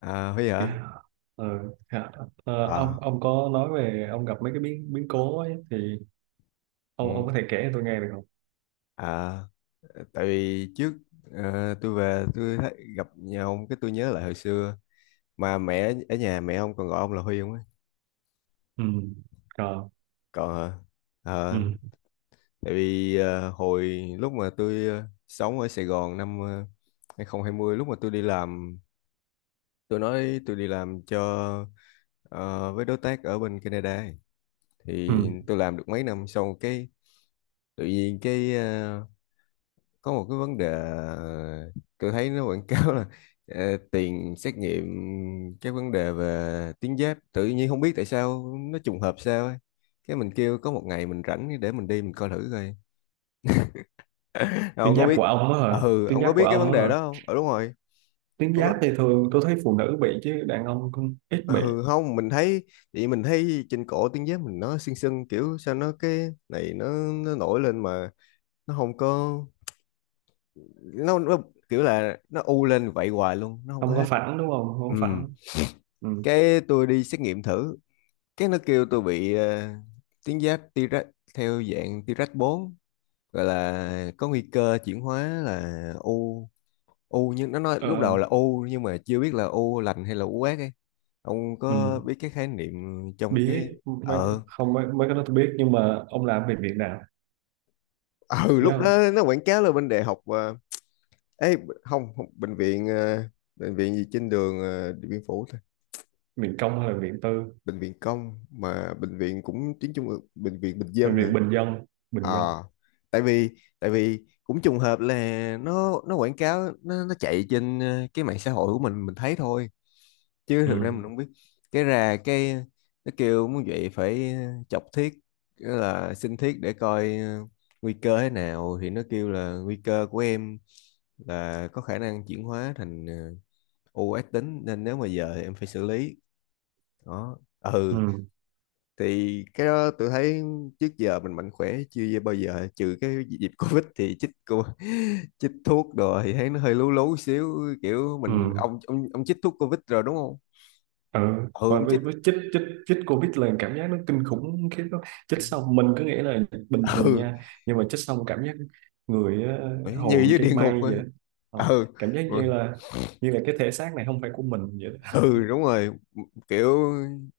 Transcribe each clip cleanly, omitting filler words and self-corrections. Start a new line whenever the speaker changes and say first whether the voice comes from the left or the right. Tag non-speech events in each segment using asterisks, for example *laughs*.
left: À, Huy hả?
right: Yeah. Ờ, dạ. Ờ, ông
left: À.
right: ông có nói về ông gặp mấy cái biến biến cố ấy, thì ông
left: Ừ.
right: có thể kể cho tôi nghe được không?
left: À, tại vì trước tôi về tôi thấy, gặp nhà ông cái tôi nhớ lại hồi xưa mà mẹ ở nhà mẹ ông còn gọi ông là Huy không ấy?
right: Ừ. Rồi.
left: Còn hả?
right: Ừ.
left: Ờ, tại vì hồi lúc mà tôi sống ở Sài Gòn năm 2020, lúc mà tôi đi làm, tôi nói tôi đi làm cho ờ, với đối tác ở bên Canada ấy.
right: Ừ.
left: Thì tôi làm được mấy năm sau, cái tự nhiên cái có một cái vấn đề, tôi thấy nó quảng cáo là tiền xét nghiệm cái vấn đề về tiếng Giáp tự nhiên không biết tại sao nó trùng hợp sao ấy, cái mình kêu có một ngày mình rảnh để mình đi mình coi thử coi.
right: Tuyến
left: Ông có
right: giáp
left: biết
right: của ông á hả?
left: ừ,
right: Tuyến
left: ông có
right: giáp của
left: biết cái vấn
right: ông
left: đề
right: á hả?
left: đó không? Ừ, đúng rồi.
right: Tuyến
left: Ông có...
right: giáp thì thường tôi thấy phụ nữ bị chứ đàn ông cũng ít
left: ờ,
right: bị.
left: ừ, không, mình thấy, thì mình thấy trên cổ tiếng Giáp mình nó sưng sưng kiểu sao, nó cái này nó nổi lên mà nó không có, nó kiểu là nó u lên vậy hoài luôn, nó không có
right: Không có
left: hết.
right: phẳng đúng không? Không
left: Ừ,
right: có phẳng. Ừ.
left: cái tôi đi xét nghiệm thử, cái nó kêu tôi bị tuyến giáp T-rex, theo dạng T-rex bốn, gọi là có nguy cơ chuyển hóa là u, u nhưng nó nói lúc
right: Ờ,
left: đầu là u nhưng mà chưa biết là u lành hay là u ác ấy. Ông
right: ừ.
left: có biết cái khái niệm trong cái
right: Biết mấy,
left: ờ
right: không mấy, mấy cái đó tôi biết nhưng mà ông làm về viện nào?
left: *laughs* ừ, lúc
right: Nhớ không?
left: đó nó quảng cáo là bên đại học ấy, không, bệnh viện bệnh viện gì trên đường Điện Biên Phủ thôi.
right: Viện công hay là viện tư?
left: Bệnh viện công, mà bệnh viện cũng tuyến trung ương, bệnh viện bình
right: Hay
left: dân
right: viện
left: hả?
right: bình dân? Bình dân.
left: Ờ, tại vì tại vì cũng trùng hợp là nó quảng cáo nó chạy trên cái mạng xã hội của mình thấy thôi, chứ thực ra
right: Ừ.
left: mình không biết. Cái ra cái nó kêu muốn vậy phải chọc thiết, nghĩa là xin thiết để coi nguy cơ thế nào, thì nó kêu là nguy cơ của em là có khả năng chuyển hóa thành u ác tính, nên nếu mà giờ thì em phải xử lý đó. Ừ,
right: Ừ.
left: thì cái đó tôi thấy trước giờ mình mạnh khỏe chưa bao giờ, trừ cái dịp Covid thì chích cô *laughs* chích thuốc rồi thì thấy nó hơi lú lú xíu, kiểu mình,
right: Ừ.
left: ông chích thuốc Covid rồi đúng không?
right: Ừ
left: Ừ,
right: và
left: ông
right: với,
left: chích.
right: với chích chích chích covid là cảm giác nó kinh khủng khiếp đó. Chích xong mình cứ nghĩ là bình thường
left: Ừ,
right: nha, nhưng mà chích xong cảm giác người
left: phải như
right: hầu như
left: dưới địa
right: trên
left: ngục
right: mây
left: á.
right: vậy đó. Ờ,
left: Ừ
right: cảm giác
left: ừ.
right: như là cái thể xác này không phải của mình vậy đó. *laughs*
left: Ừ, đúng rồi. Kiểu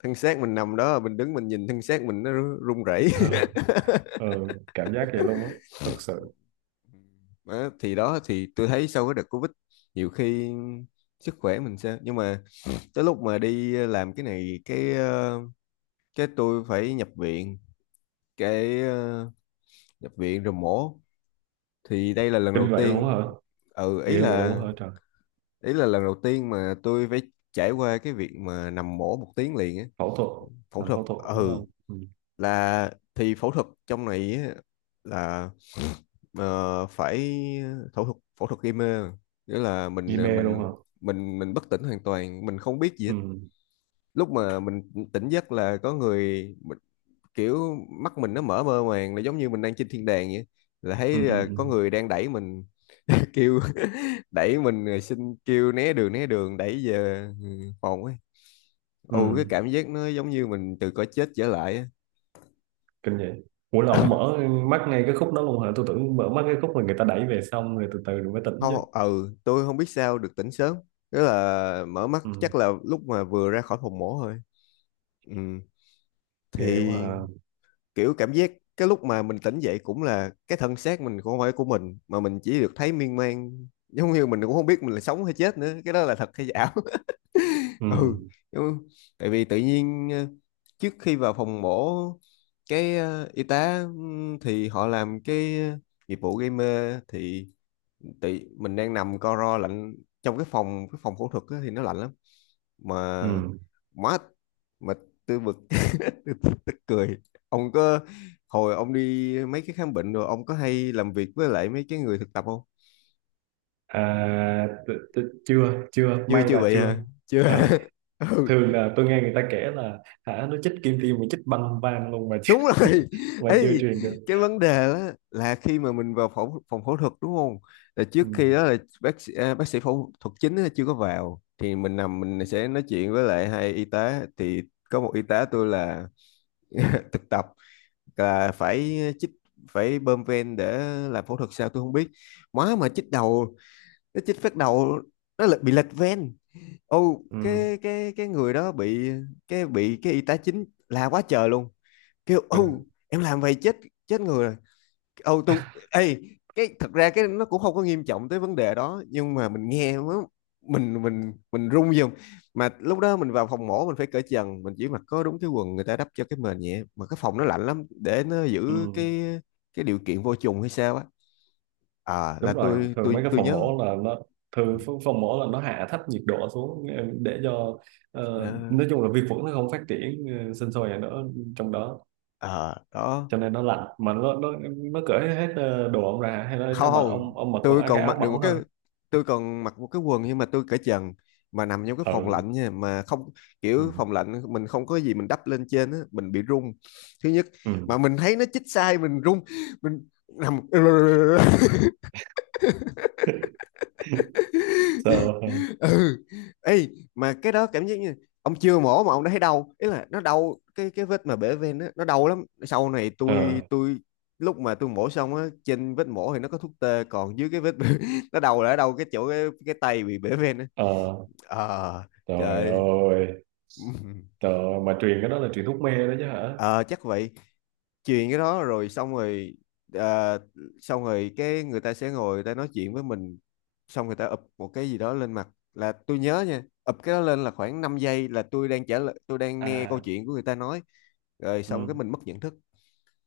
left: thân xác mình nằm đó, mình đứng mình nhìn thân xác mình nó run rẩy.
right: Ờ, ờ, cảm giác vậy luôn á, thật sự.
left: Đó thì tôi thấy sau cái đợt Covid nhiều khi sức khỏe mình sẽ, nhưng mà tới lúc mà đi làm cái này cái cái tôi phải nhập viện, cái nhập viện rồi mổ, thì đây là lần
right: Kinh
left: đầu
right: vậy luôn á
left: tiên.
right: hả?
left: Ừ,
right: Ghê vậy luôn á hả trời.
left: ý là lần đầu tiên mà tôi phải trải qua cái việc mà nằm mổ một tiếng liền á.
right: Phẫu thuật.
left: Phẫu
right: Làm
left: thuật,
right: phẫu thuật đúng
left: ừ,
right: không? Ừ.
left: là thì phẫu thuật trong này á, là phải, phẫu thuật gây mê, nghĩa là
right: Di
left: mình
right: mê luôn
left: mình
right: hả?
left: mình mình bất tỉnh hoàn toàn, mình không biết gì hết.
right: Ừ.
left: Lúc mà mình tỉnh giấc là có người mình, kiểu mắt mình nó mở mơ màng, là giống như mình đang trên thiên đàng vậy, là
right: Ừ,
left: thấy
right: ừ,
left: là
right: ừ.
left: có người đang đẩy mình *laughs* kêu *laughs* đẩy mình rồi xin kêu né đường đẩy về phòng ấy. Ồ, cái
right: Ừ.
left: cảm giác nó giống như mình từ cõi chết trở lại á.
right: Kinh vậy. Ủa là ông mở mắt ngay cái khúc đó luôn hả? Tôi tưởng mở mắt cái khúc mà người ta đẩy về xong rồi từ từ rồi mới tỉnh chứ.
left: Không, ừ tôi không biết sao được tỉnh sớm, tức là mở mắt
right: Ừ.
left: chắc là lúc mà vừa ra khỏi phòng mổ thôi. Ừ.
right: Ghê quá
left: Thì
right: à.
left: kiểu cảm giác cái lúc mà mình tỉnh dậy cũng là cái thân xác mình cũng không phải của mình, mà mình chỉ được thấy miên man giống như mình cũng không biết mình là sống hay chết nữa, cái đó là thật hay ảo. *laughs*
right: Ừ.
left: Ừ. Giống- tại vì tự nhiên trước khi vào phòng mổ cái y tá thì họ làm cái nghiệp vụ gây mê, thì tự mình đang nằm co ro lạnh trong cái phòng phẫu thuật á thì nó lạnh lắm mà,
right: Ừ.
left: má mà tôi bực *laughs* tôi cười. Ông có, hồi ông đi mấy cái khám bệnh rồi, ông có hay làm việc với lại mấy cái người thực tập không?
right: À, chưa, chưa
left: chưa
right: may
left: chưa
right: là
left: vậy
right: chưa.
left: hả, chưa
right: Ờ,
left: hả? *laughs* Ừ,
right: thường là tôi nghe người ta kể là hả nó chích kim tiêm mà chích băng van luôn mà chưa,
left: đúng rồi.
right: *laughs*
left: *laughs*
right: mà chưa
left: Ấy,
right: truyền được.
left: cái vấn đề đó là khi mà mình vào phòng phòng phẫu thuật đúng không, là
right: Ừ.
left: trước khi đó là bác sĩ, à, bác sĩ phẫu thuật chính á chưa có vào, thì mình nằm mình sẽ nói chuyện với lại hai y tá. Thì có một y tá tôi là *laughs* thực tập, là phải chích, phải bơm ven để làm phẫu thuật sao tôi không biết, má mà chích đầu, nó chích phát đầu nó lại bị lệch ven. Ô,
right: Ừ.
left: cái cái người đó bị, cái bị cái y tá chính la quá trời luôn, kêu
right: Kinh.
left: ô em làm vậy chết, chết người rồi. Ô tôi, ê, cái thật ra cái nó cũng không có nghiêm trọng tới vấn đề đó, nhưng mà mình nghe nó, mình run dùng. Mà lúc đó mình vào phòng mổ mình phải cởi trần, mình chỉ mặc có đúng cái quần, người ta đắp cho cái mền nhẹ, mà cái phòng nó lạnh lắm để nó giữ
right: Ừ.
left: cái điều kiện vô trùng hay sao á. À,
right: Đúng
left: là
right: rồi,
left: tôi
right: thường mấy
left: tôi
right: cái
left: tôi
right: phòng
left: nhớ.
right: mổ là nó thường phòng mổ là nó hạ thấp nhiệt độ xuống, để cho
left: Ừ,
right: nói chung là vi khuẩn nó không phát triển, sinh sôi ở đó, trong đó,
left: ờ, à, đó.
right: cho nên nó lạnh mà nó nó cởi hết đồ ông ra hay là cho
left: Không,
right: mặc
left: không,
right: ông mặc
left: tôi
right: có cái
left: còn
right: áo
left: mặc được một
right: mỏng
left: cái,
right: thôi.
left: tôi còn mặc một cái quần nhưng mà tôi cởi trần, mà nằm trong cái phòng
right: Ừ.
left: lạnh nha, mà không,
right: Ừ.
left: kiểu phòng lạnh mình không có gì mình đắp lên trên á, mình bị run thứ nhất,
right: Ừ.
left: mà mình thấy nó chích sai mình run, mình nằm. *laughs*
right: *laughs* So.
left: Ừ, ê, mà cái đó cảm giác như ông chưa mổ mà ông đã thấy đau, ý là nó đau cái vết mà bể ven á, nó đau lắm. Sau này
right: Ờ.
left: tôi lúc mà tôi mổ xong á, trên vết mổ thì nó có thuốc tê, còn dưới cái vết *laughs* nó đầu là ở đâu cái chỗ cái tay bị bể ven á.
right: Ờ.
left: Ờ,
right: Trời
left: trời.
right: ơi.
left: *laughs*
right: Trời ơi, mà truyền cái đó là truyền thuốc mê đó chứ hả?
left: Ờ, chắc vậy. Truyền cái đó rồi xong rồi ờ, xong rồi cái người ta sẽ ngồi người ta nói chuyện với mình, xong người ta ụp một cái gì đó lên mặt. Là tôi nhớ nha, ụp cái đó lên là khoảng 5 giây là tôi đang trả lời, tôi đang nghe câu
right: À.
left: chuyện của người ta nói, rồi xong cái
right: Ừ.
left: mình mất nhận thức.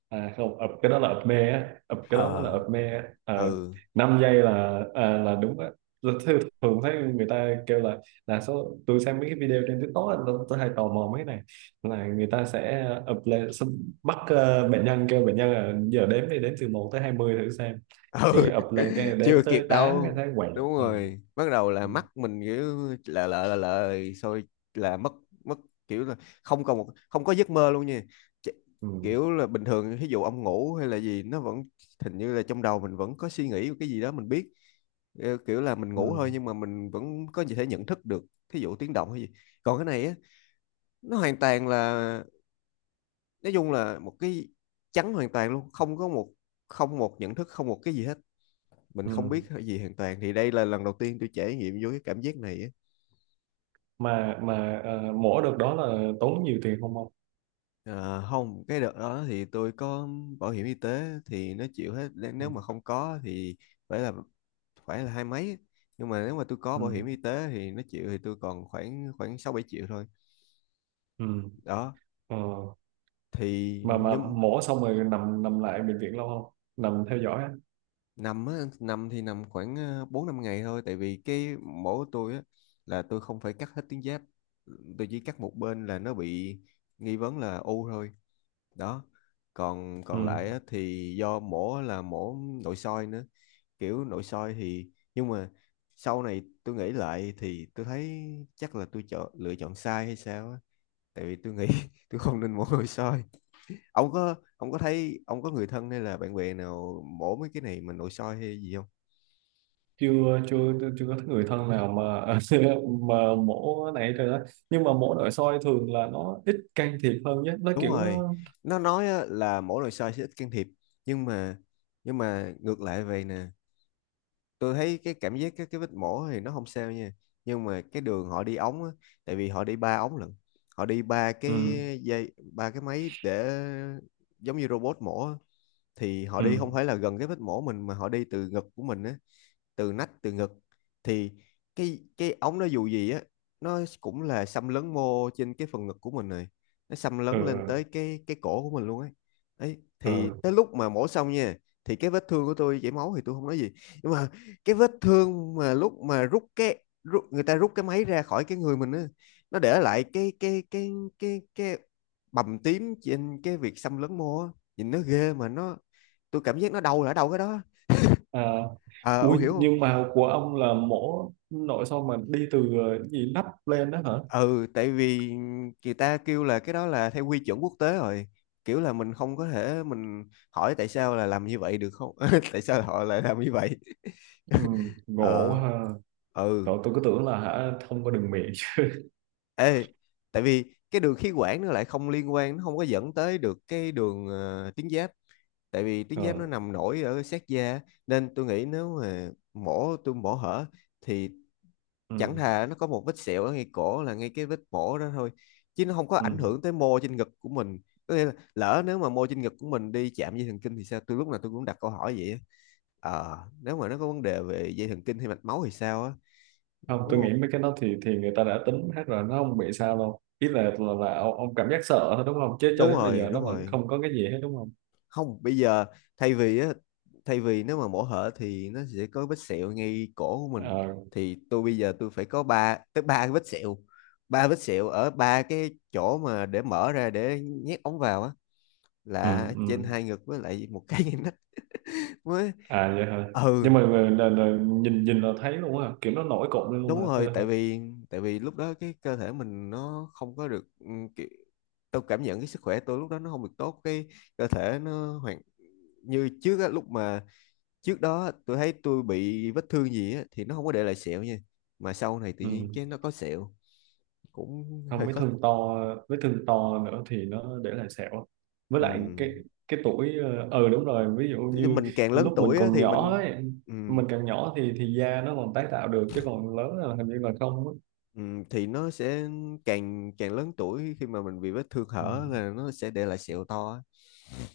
right: À không, ập cái đó là ập mê á, ập cái đó mới là
left: Ờ,
right: ập mê á. Ờ,
left: ừ,
right: 5 giây là à, là đúng á. Tôi thường thấy người ta kêu là số tôi xem mấy cái video trên TikTok á, tôi hay tò mò mấy cái này là người ta sẽ ập lên xong bắt bệnh nhân, kêu bệnh nhân là giờ đếm đi, đếm từ một tới 20 thử xem.
left: ừ.
right: Cái
left: *laughs*
right: ập lên cái đếm
left: Chưa
right: tới
left: kịp
right: tám cái
left: đâu,
right: thấy quẹt.
left: đúng
right: Ừ.
left: rồi, bắt đầu là
right: Ừ.
left: mắt mình kiểu là lợ rồi là mất, mất, kiểu là không còn một, không có giấc mơ luôn nha. Ch-
right: Ừ.
left: kiểu là bình thường ví dụ ông ngủ hay là gì nó vẫn hình như là trong đầu mình vẫn có suy nghĩ cái gì đó mình biết. Ờ, kiểu là mình ngủ thôi
right: Ừ.
left: nhưng mà mình vẫn có thể nhận thức được, thí dụ tiếng động hay gì. Còn cái này á, nó hoàn toàn là, nói chung là một cái trắng hoàn toàn luôn, không có một, không một nhận thức, không một cái gì hết, mình không
right: Ừ.
left: biết cái gì hoàn toàn. Thì đây là lần đầu tiên tôi trải nghiệm vô cái cảm giác này á.
right: Mà mổ được đó là tốn nhiều tiền không không?
left: Ờ, không cái đợt đó thì tôi có bảo hiểm y tế thì nó chịu hết. nếu
right: Ừ.
left: nếu mà không có thì phải là phải là hai mấy, nhưng mà nếu mà tôi có
right: Ừ.
left: bảo hiểm y tế thì nó chịu thì tôi còn khoảng khoảng 6-7 triệu thôi
right: Ừ.
left: đó.
right: Ờ.
left: Thì
right: Mà
left: nhưng
right: mổ xong rồi nằm, nằm lại bệnh viện lâu không, nằm theo dõi á?
left: Nằm á, nằm thì nằm khoảng 4-5 ngày thôi, tại vì cái mổ của tôi á là tôi không phải cắt hết tuyến giáp, tôi chỉ cắt một bên là nó bị nghi vấn là u thôi đó. Còn còn
right: Ừ.
left: lại á, thì do mổ là mổ nội soi nữa, kiểu nội soi. Thì nhưng mà sau này tôi nghĩ lại thì tôi thấy chắc là tôi chọn lựa chọn sai hay sao á, tại vì tôi nghĩ *laughs* tôi không nên mổ nội soi. Ông có thấy ông có người thân hay là bạn bè nào mổ mấy cái này mà nội soi hay gì không?
right: chưa chưa chưa có người thân nào mà *laughs* mà mổ này rồi đó, nhưng mà mổ nội soi thường là nó ít can thiệp hơn nhé, nó
left: Đúng
right: kiểu
left: rồi,
right: nó.
left: nó nói á là mổ nội soi sẽ ít can thiệp, nhưng mà nhưng mà ngược lại vậy nè. Tôi thấy cái cảm giác cái vết mổ thì nó không sao nha, nhưng mà cái đường họ đi ống á, tại vì họ đi ba ống lận, họ đi ba cái
right: Ừ.
left: dây, ba cái máy để giống như robot mổ á. Thì họ
right: Ừ.
left: đi không phải là gần cái vết mổ mình mà họ đi từ ngực của mình á, từ nách, từ ngực. Thì cái ống nó dù gì á, nó cũng là xâm lấn mô trên cái phần ngực của mình này, nó xâm lấn lên
right: Ừ.
left: tới cái cổ của mình luôn ấy. Ấy thì
right: Ừ.
left: tới lúc mà mổ xong nha, thì cái vết thương của tôi chảy máu thì tôi không nói gì, nhưng mà cái vết thương mà lúc mà người ta rút cái máy ra khỏi cái người mình á, nó để lại cái bầm tím trên cái việc xâm lấn mô á. Nhìn nó ghê mà nó, tôi cảm giác nó đau là ở đâu cái đó.
right: À,
left: À, ông
right: ui
left: hiểu không?
right: nhưng mà của ông là mổ nội soi mà đi từ cái gì nắp lên đó hả?
left: Ừ, tại vì người ta kêu là cái đó là theo quy chuẩn quốc tế rồi, kiểu là mình không có thể mình hỏi tại sao là làm như vậy được không *laughs* tại sao họ lại làm như vậy.
right: Ừ.
left: *laughs*
right: Gỗ
left: Ờ,
right: ha.
left: ừ.
right: Trời, tôi cứ tưởng là hả không có đường miệng.
left: Ê, tại vì cái đường khí quản nó lại không liên quan, nó không có dẫn tới được cái đường tuyến giáp, tại vì tuyến
right: *laughs*
left: giáp
right: Ờ.
left: nó nằm nổi ở sát da, nên tôi nghĩ nếu mà mổ hở thì chẳng
right: Ừ.
left: thà nó có một vết sẹo ở ngay cổ là ngay cái vết mổ đó thôi, chứ nó không có
right: Ừ.
left: ảnh hưởng tới mô trên ngực của mình. Có nghĩa là lỡ nếu mà mô trên ngực của mình đi chạm dây thần kinh thì sao, tôi lúc nào tôi cũng đặt câu hỏi vậy á. Nếu mà nó có vấn đề về dây thần kinh hay mạch máu thì sao á.
right: Không,
left: Đúng
right: tôi nghĩ
left: không.
right: mấy cái đó thì người ta đã tính hết rồi, nó không bị sao đâu, ý là là ông cảm giác sợ thôi đúng không, chứ cho
left: Đúng
right: đến bây
left: rồi,
right: giờ nó
left: đúng
right: vẫn
left: rồi.
right: không có cái gì hết đúng không?
left: Không, bây giờ thay vì á thay vì nếu mà mổ hở thì nó sẽ có vết sẹo ngay cổ của mình,
right: Ờ,
left: thì tôi bây giờ tôi phải có ba cái vết sẹo, ba vết sẹo ở ba cái chỗ mà để mở ra để nhét ống vào á,
right: ừ,
left: là trên
right: ừ.
left: hai ngực với lại một cái *laughs* ngay nách mới.
right: À vậy hả? Nhưng
left: Ừ,
right: mà là nhìn nhìn là thấy luôn hả, kiểu nó nổi cộm lên luôn hả?
left: đúng
right: Hay
left: rồi, tại
right: là-
left: vì tại vì lúc đó cái cơ thể mình nó không có được kiểu, tôi cảm nhận cái sức khỏe tôi lúc đó nó không được tốt, cái cơ thể nó hoàn như trước á, lúc mà trước đó tôi thấy tôi bị vết thương gì á thì nó không có để lại sẹo nha, mà sau này tự nhiên
right: ừ.
left: cái nó có sẹo cũng
right: Không,
left: hơi
right: vết
left: khó.
right: thương to, vết thương to nữa thì nó để lại sẹo, với
left: Ừ.
right: lại cái tuổi. Ờ ừ, đúng rồi, ví dụ
left: Thế
right: như
left: mình càng lớn
right: lúc mình
left: tuổi á
right: còn
left: thì
right: nhỏ
left: mình.
right: ấy,
left: Ừ.
right: mình càng nhỏ thì da nó còn tái tạo được chứ còn lớn là hình như là không á.
left: Ừ, thì nó sẽ càng càng lớn tuổi khi mà mình bị vết thương
right: Ừ.
left: hở là nó sẽ để lại sẹo to á.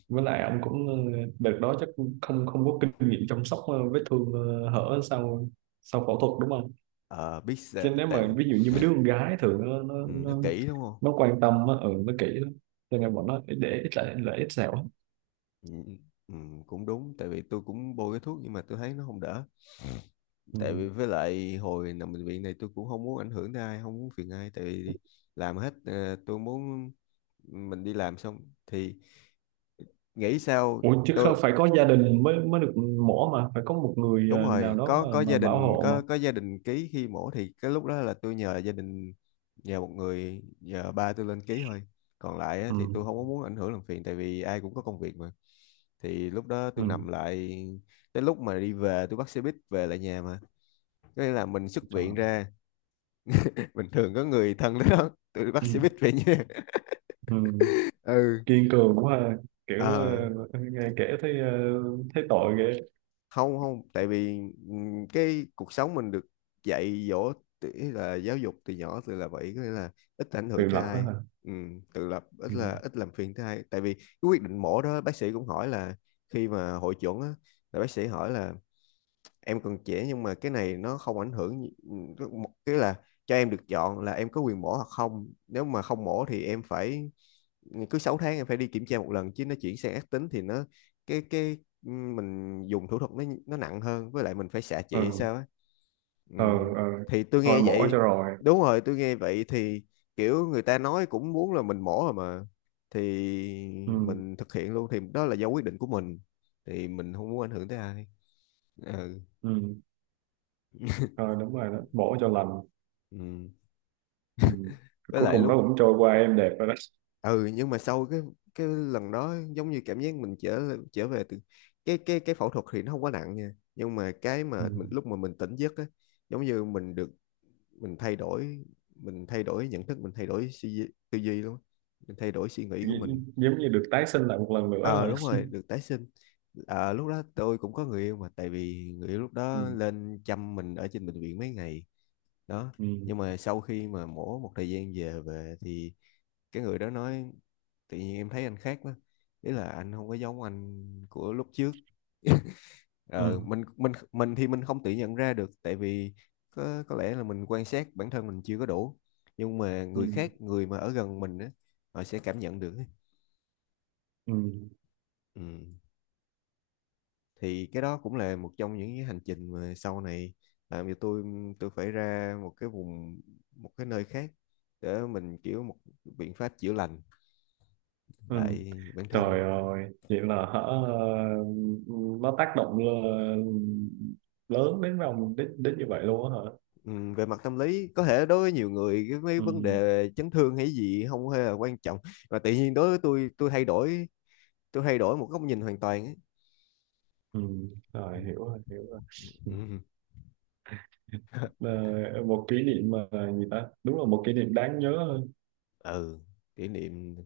right: Với lại ông cũng đợt đó chắc cũng không không có kinh nghiệm chăm sóc vết thương hở sau, sau phẫu thuật đúng không?
left: Ờ biết
right: Chứ
left: sợ-
right: nếu
left: tại.
right: mà ví dụ như mấy đứa con gái thường
left: Ừ, nó kỹ đúng không.
right: nó quan tâm á, ừ, nó kỹ lắm, cho nên bọn nó để ít lại lại ít sẹo lắm.
left: Ừ, ừ, cũng đúng, tại vì tôi cũng bôi cái thuốc nhưng mà tôi thấy nó không đỡ,
right: Ừ.
left: tại vì với lại hồi nằm bệnh viện này tôi cũng không muốn ảnh hưởng tới ai, không muốn phiền ai, tại vì làm hết tôi muốn mình đi làm xong thì nghĩ sao
right: Ủa chứ
left: tôi.
right: không phải có gia đình mới mới được mổ mà phải có một người
left: Đúng
right: nào
left: rồi,
right: đó
left: có có
right: mà
left: gia
right: bảo
left: đình,
right: hộ mà.
left: có gia đình ký khi mổ thì cái lúc đó là tôi nhờ gia đình, nhờ một người, nhờ ba tôi lên ký thôi, còn lại á,
right: Ừ.
left: thì tôi không có muốn ảnh hưởng làm phiền, tại vì ai cũng có công việc mà. Thì lúc đó tôi
right: Ừ.
left: nằm lại, tới lúc mà đi về tôi bắt xe buýt về lại nhà mà, có nghĩa là mình xuất viện
right: Trời.
left: ra, *laughs* bình thường có người thân tới, đó tôi bắt
right: Ừ.
left: xe buýt về nhà.
right: Ừ.
left: *laughs* Ừ.
right: Kiên cường quá ha. Kiểu
left: Ờ,
right: ờ, nghe kể thấy ờ, thấy tội ghê.
left: không không, tại vì cái cuộc sống mình được dạy dỗ tự- ý là giáo dục từ nhỏ từ là vậy, có nghĩa là ít ảnh
right: Tự
left: hưởng tới
right: lập đó hả?
left: ai. Tự lập,
right: Ừ.
left: ít làm phiền tới ai, tại vì cái quyết định mổ đó bác sĩ cũng hỏi là, khi mà hội chuẩn á, là bác sĩ hỏi là em còn trẻ nhưng mà cái này nó không ảnh hưởng gì- cái là cho em được chọn là em có quyền mổ hoặc không, nếu mà không mổ thì em phải cứ 6 tháng em phải đi kiểm tra một lần, chứ nó chuyển sang ác tính thì nó cái mình dùng thủ thuật nó nặng hơn, với lại mình phải xạ trị
right: Ừ.
left: sao á. Ừ.
right: Ờ. Ờ.
left: Thì tôi
right: Thôi
left: nghe
right: mổ cho
left: vậy,
right: rồi.
left: đúng rồi, tôi nghe vậy thì kiểu người ta nói cũng muốn là mình mổ rồi mà, thì
right: Ừ.
left: mình thực hiện luôn, thì đó là do quyết định của mình, thì mình không muốn ảnh hưởng tới ai. Ừ.
right: Ừ. Ờ đúng rồi đó, mổ cho lành.
left: Ừ.
right: Ừ.
left: Với
right: Cuối
left: lại
right: cùng
left: lúc,
right: nó cũng trôi qua em đẹp rồi đó.
left: ừ, nhưng mà sau cái lần đó giống như cảm giác mình trở trở về từ cái phẫu thuật thì nó không quá nặng nha, nhưng mà cái
right: Ừ.
left: mà mình lúc mà mình tỉnh giấc á, giống như mình được, mình thay đổi, mình thay đổi nhận thức, mình thay đổi suy duy- tư duy luôn á, mình thay đổi suy nghĩ của mình.
right: Gi- giống như được tái sinh lại một lần nữa
left: Ờ
right: là.
left: đúng
right: *laughs*
left: rồi, được tái sinh. Lúc đó tôi cũng có người yêu mà, tại vì người yêu lúc
right: Ừ.
left: đó lên chăm mình ở trên bệnh viện mấy ngày đó,
right: Ừ.
left: nhưng mà sau khi mà mổ một thời gian về về thì cái người đó nói tự nhiên em thấy anh khác quá, ý là anh không có giống anh của lúc trước. *laughs* Ờ,
right: Ừ.
left: mình mình thì mình không tự nhận ra được, tại vì có lẽ là mình quan sát bản thân mình chưa có đủ, nhưng mà
right: Ừ.
left: người khác, người mà ở gần mình á, họ sẽ cảm nhận được ấy.
right: Ừ.
left: Ừ. Thì cái đó cũng là một trong những cái hành trình mà sau này làm cho tôi phải ra một cái vùng, một cái nơi khác, để mình kiểu một biện pháp chữa lành
right: Ừ.
left: lại bản thân.
right: Trời ơi vậy là hả, nó tác động lớn đến vòng đến đến như vậy luôn á hả?
left: Ừ, về mặt tâm lý có thể đối với nhiều người cái mấy vấn
right: Ừ.
left: đề chấn thương hay gì không hề là quan trọng, mà tự nhiên đối với tôi thay đổi, tôi thay đổi một góc nhìn hoàn toàn ấy.
right: Ừ.
left: Ừ,
right: Rồi hiểu rồi, hiểu rồi.
left: ừ
right: Ờ, một kỷ niệm mà gì ta, đúng là một kỷ niệm đáng nhớ.
left: ừ, kỷ niệm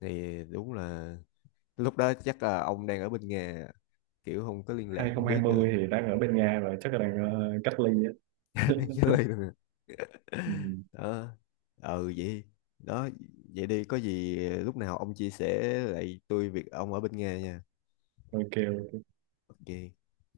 left: thì đúng là lúc đó chắc là ông đang ở bên nhà, kiểu không có liên lạc không biết
right: 2020
left: được.
right: thì đang ở bên Nga rồi, chắc là đang cách ly á.
left: *laughs* Đang
right: *laughs*
left: chơi được
right: Ừ.
left: đó. Ừ, vậy đó, vậy đi, có gì lúc nào ông chia sẻ lại tôi việc ông ở bên nhà nha.
right: Ok
left: OK.